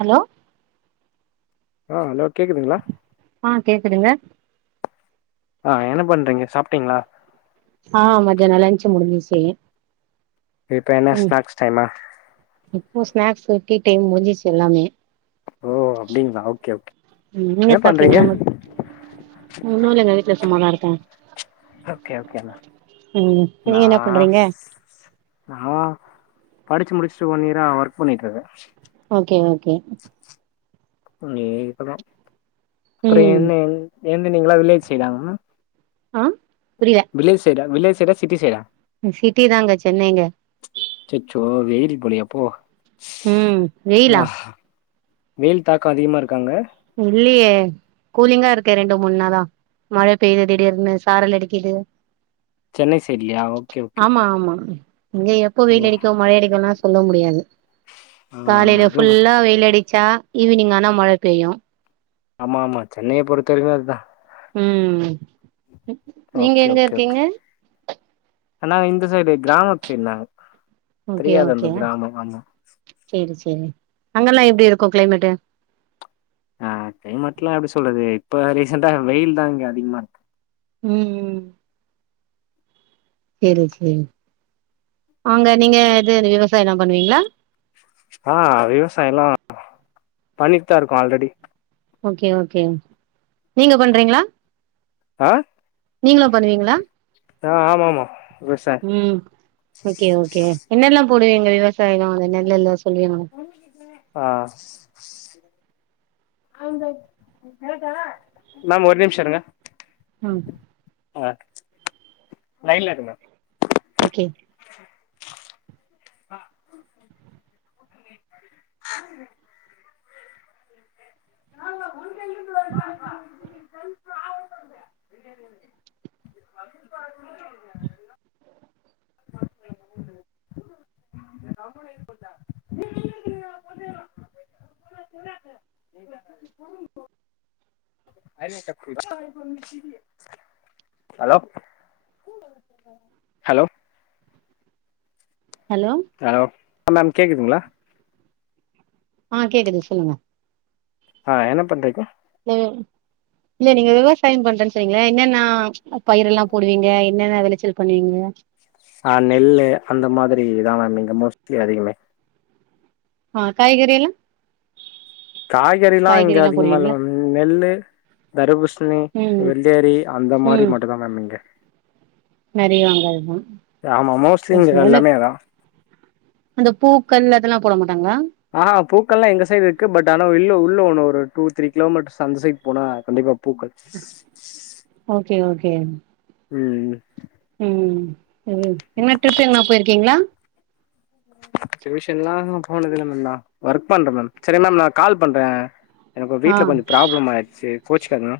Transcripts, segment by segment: Hello ஆ hello கேக்குதுங்களா ஆ கேக்குதுங்க ஆ என்ன பண்றிங்க சாப்டிங்களா ஆ மத்யான லன்ஞ்ச் முடிஞ்சிச்சி இப்ப என்ன உ ஸ்நாக்ஸ் டைமா இப்போ ஸ்நாக்ஸ் டீ டைம் முடிஞ்சிச்சு எல்லாமே ஓ அப்டிங்களா ஓகே ஓகே உ நீங்க என்ன பண்றீங்க சாப்டிங்ளா மத் ஒன்னுலங்க வீட்ல சும்மதா இருக்கே ஓகே ஓகே அண்ணா ம் நீங்க நா என்ன பண்றீங்க நா படிச்சி முடிஸ்ட்டு ஒன்னியரா ஒர்க் பண்ணிட்ருக்க ஓகே ஓகே நீ இப்பதா அப்ற ம் என்ன என் ஏந்து நீங்ளா வில்லேஜ் சைடா மேம் ஆ புரியில வில்லேஜ் சைடா வில்லேஜ் சைடா சிட்டி சைடா ம் சிட்டி தாங்க சென்னைங்க அச்சச்சோ வெயில் போலியே அப்போ ம் வெயிலா ஆ வெயில் தாக்கே அதிகமாருக்கா அங்க இல்லயே கூலிங்காருக்கே ரெண்டு மூண் நாளா மழ பெய்யுது திடீர்னு சாரல் அடிக்கிது சென்னை சைட்லயா ஓகே ஓகே ஆமா ஆமா இங்க எப்போ வெயில் ஓ அடிக்கு மழையடிக்குலா சொல்லவ் முடியாது ஆ காலைல அதுவு ஃபுல்லா வெயிலடிச்சா ஈவினிங் ஆனா மழ பெய்யு ஆமா ஆமா சென்னைய பொறுத்த வரைக்குமே அதா ம் நீங்க எங்க இருக்கிங்க எல்லா இந்த சைடு கிராமத் சைட் நாங்க ஓகே தெரியாது அந்த ஓகே கிராமம் ஆமா செரி செரி அங்கல்லா எப்டி இருக்கு. கிளைமேட்டு ஆ கிளைமேட்லா எப்டி சொல்றது இப்ப ரீசெண்டா வெயில் தா இங்க அதிகமா இருக் ம் சேரி சேரிங் அங்க நீங்க எது அது விவசாய தா பண்ணுவீங்ளா ஆ விவசாயலா பண்ணிட் தா இருக்கோ ஆல்ரெடி ஓகே ஓகே நீங்க பண்றீங்ளா ஆ நீங்களா பண்ணுவீங்ளா ஆ ஆமா ஆமா விவசாய ம் ஓகே ஓகே என்னெல்லா போடுவீங்க விவசாயலா அந்த நெல்லெல்ல சொல்வீங்ளா ஆ மேம் ஒரு நிம்ஷ இருங்க ம் ஆ நைன் லேக்கு மேம் ஓகே [unintelligible] ஆ [unintelligible] [unintelligible] Awan [unintelligible] hello hello hello hello அ மேம் கேக்குதுங்ளா ஆ கேக்குது சொல்லுங்க ஆ என்ன பண்றீங்க லோ இல்ல நீங்க விவசாய பண்றன் சொன்னிங்களே என்னென்னா பயிரல்லா போடுவீங்க என்னென்ன வெளச்சல் பண்ணுவீங்க ஆ நெல்லு அந்த மாதிரி இதான மேம் நீங்க மோஸ்ட்லி அதிகமே ஆ காய்கறியலா காய்கறில்லா இங்க அதிகமா இல்ல மேம் நெல்லு தரபுஷ்ணி ம் வெள்ளயரி அந்த மாறி ம் மட்டு தா மேம் இங்க நெறைய வாங்கறதுதா ஆமா மோஸ்லிங்க் ஓகே அதா ஆனா எல்லாமே அதா அந்த பூக்கள் அதெல்லா போட மாட்டாங்ளா ஆ பூக்கல்லா எங்க சைட் இருக்கு பட் ஆனா இல்லோ உள்ளோ ஒண்ணு ஒரு டூ த்ரீ கிலோமீட்டர்ஸ் அந்த சைட் போனா கண்டிப்பா பூக்கள் ஓகே ஓகேன் உம் ம என்னா ட்ரிப் எங்கனா போயிர்க்கீங்களா டியூஷன் ல்லா ஹ போனதில்ல மென்டா வர்க் பண்ற மேம் சரியா மேம் நா கால் பண்றே எனக் ஒ வீட்ல ஆ கொஞ்சம் ப்ராப்ளம் ஆயிர்ச்சு கோச்சிகாதிங்க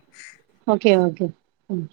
ஓகே ஓகே ம்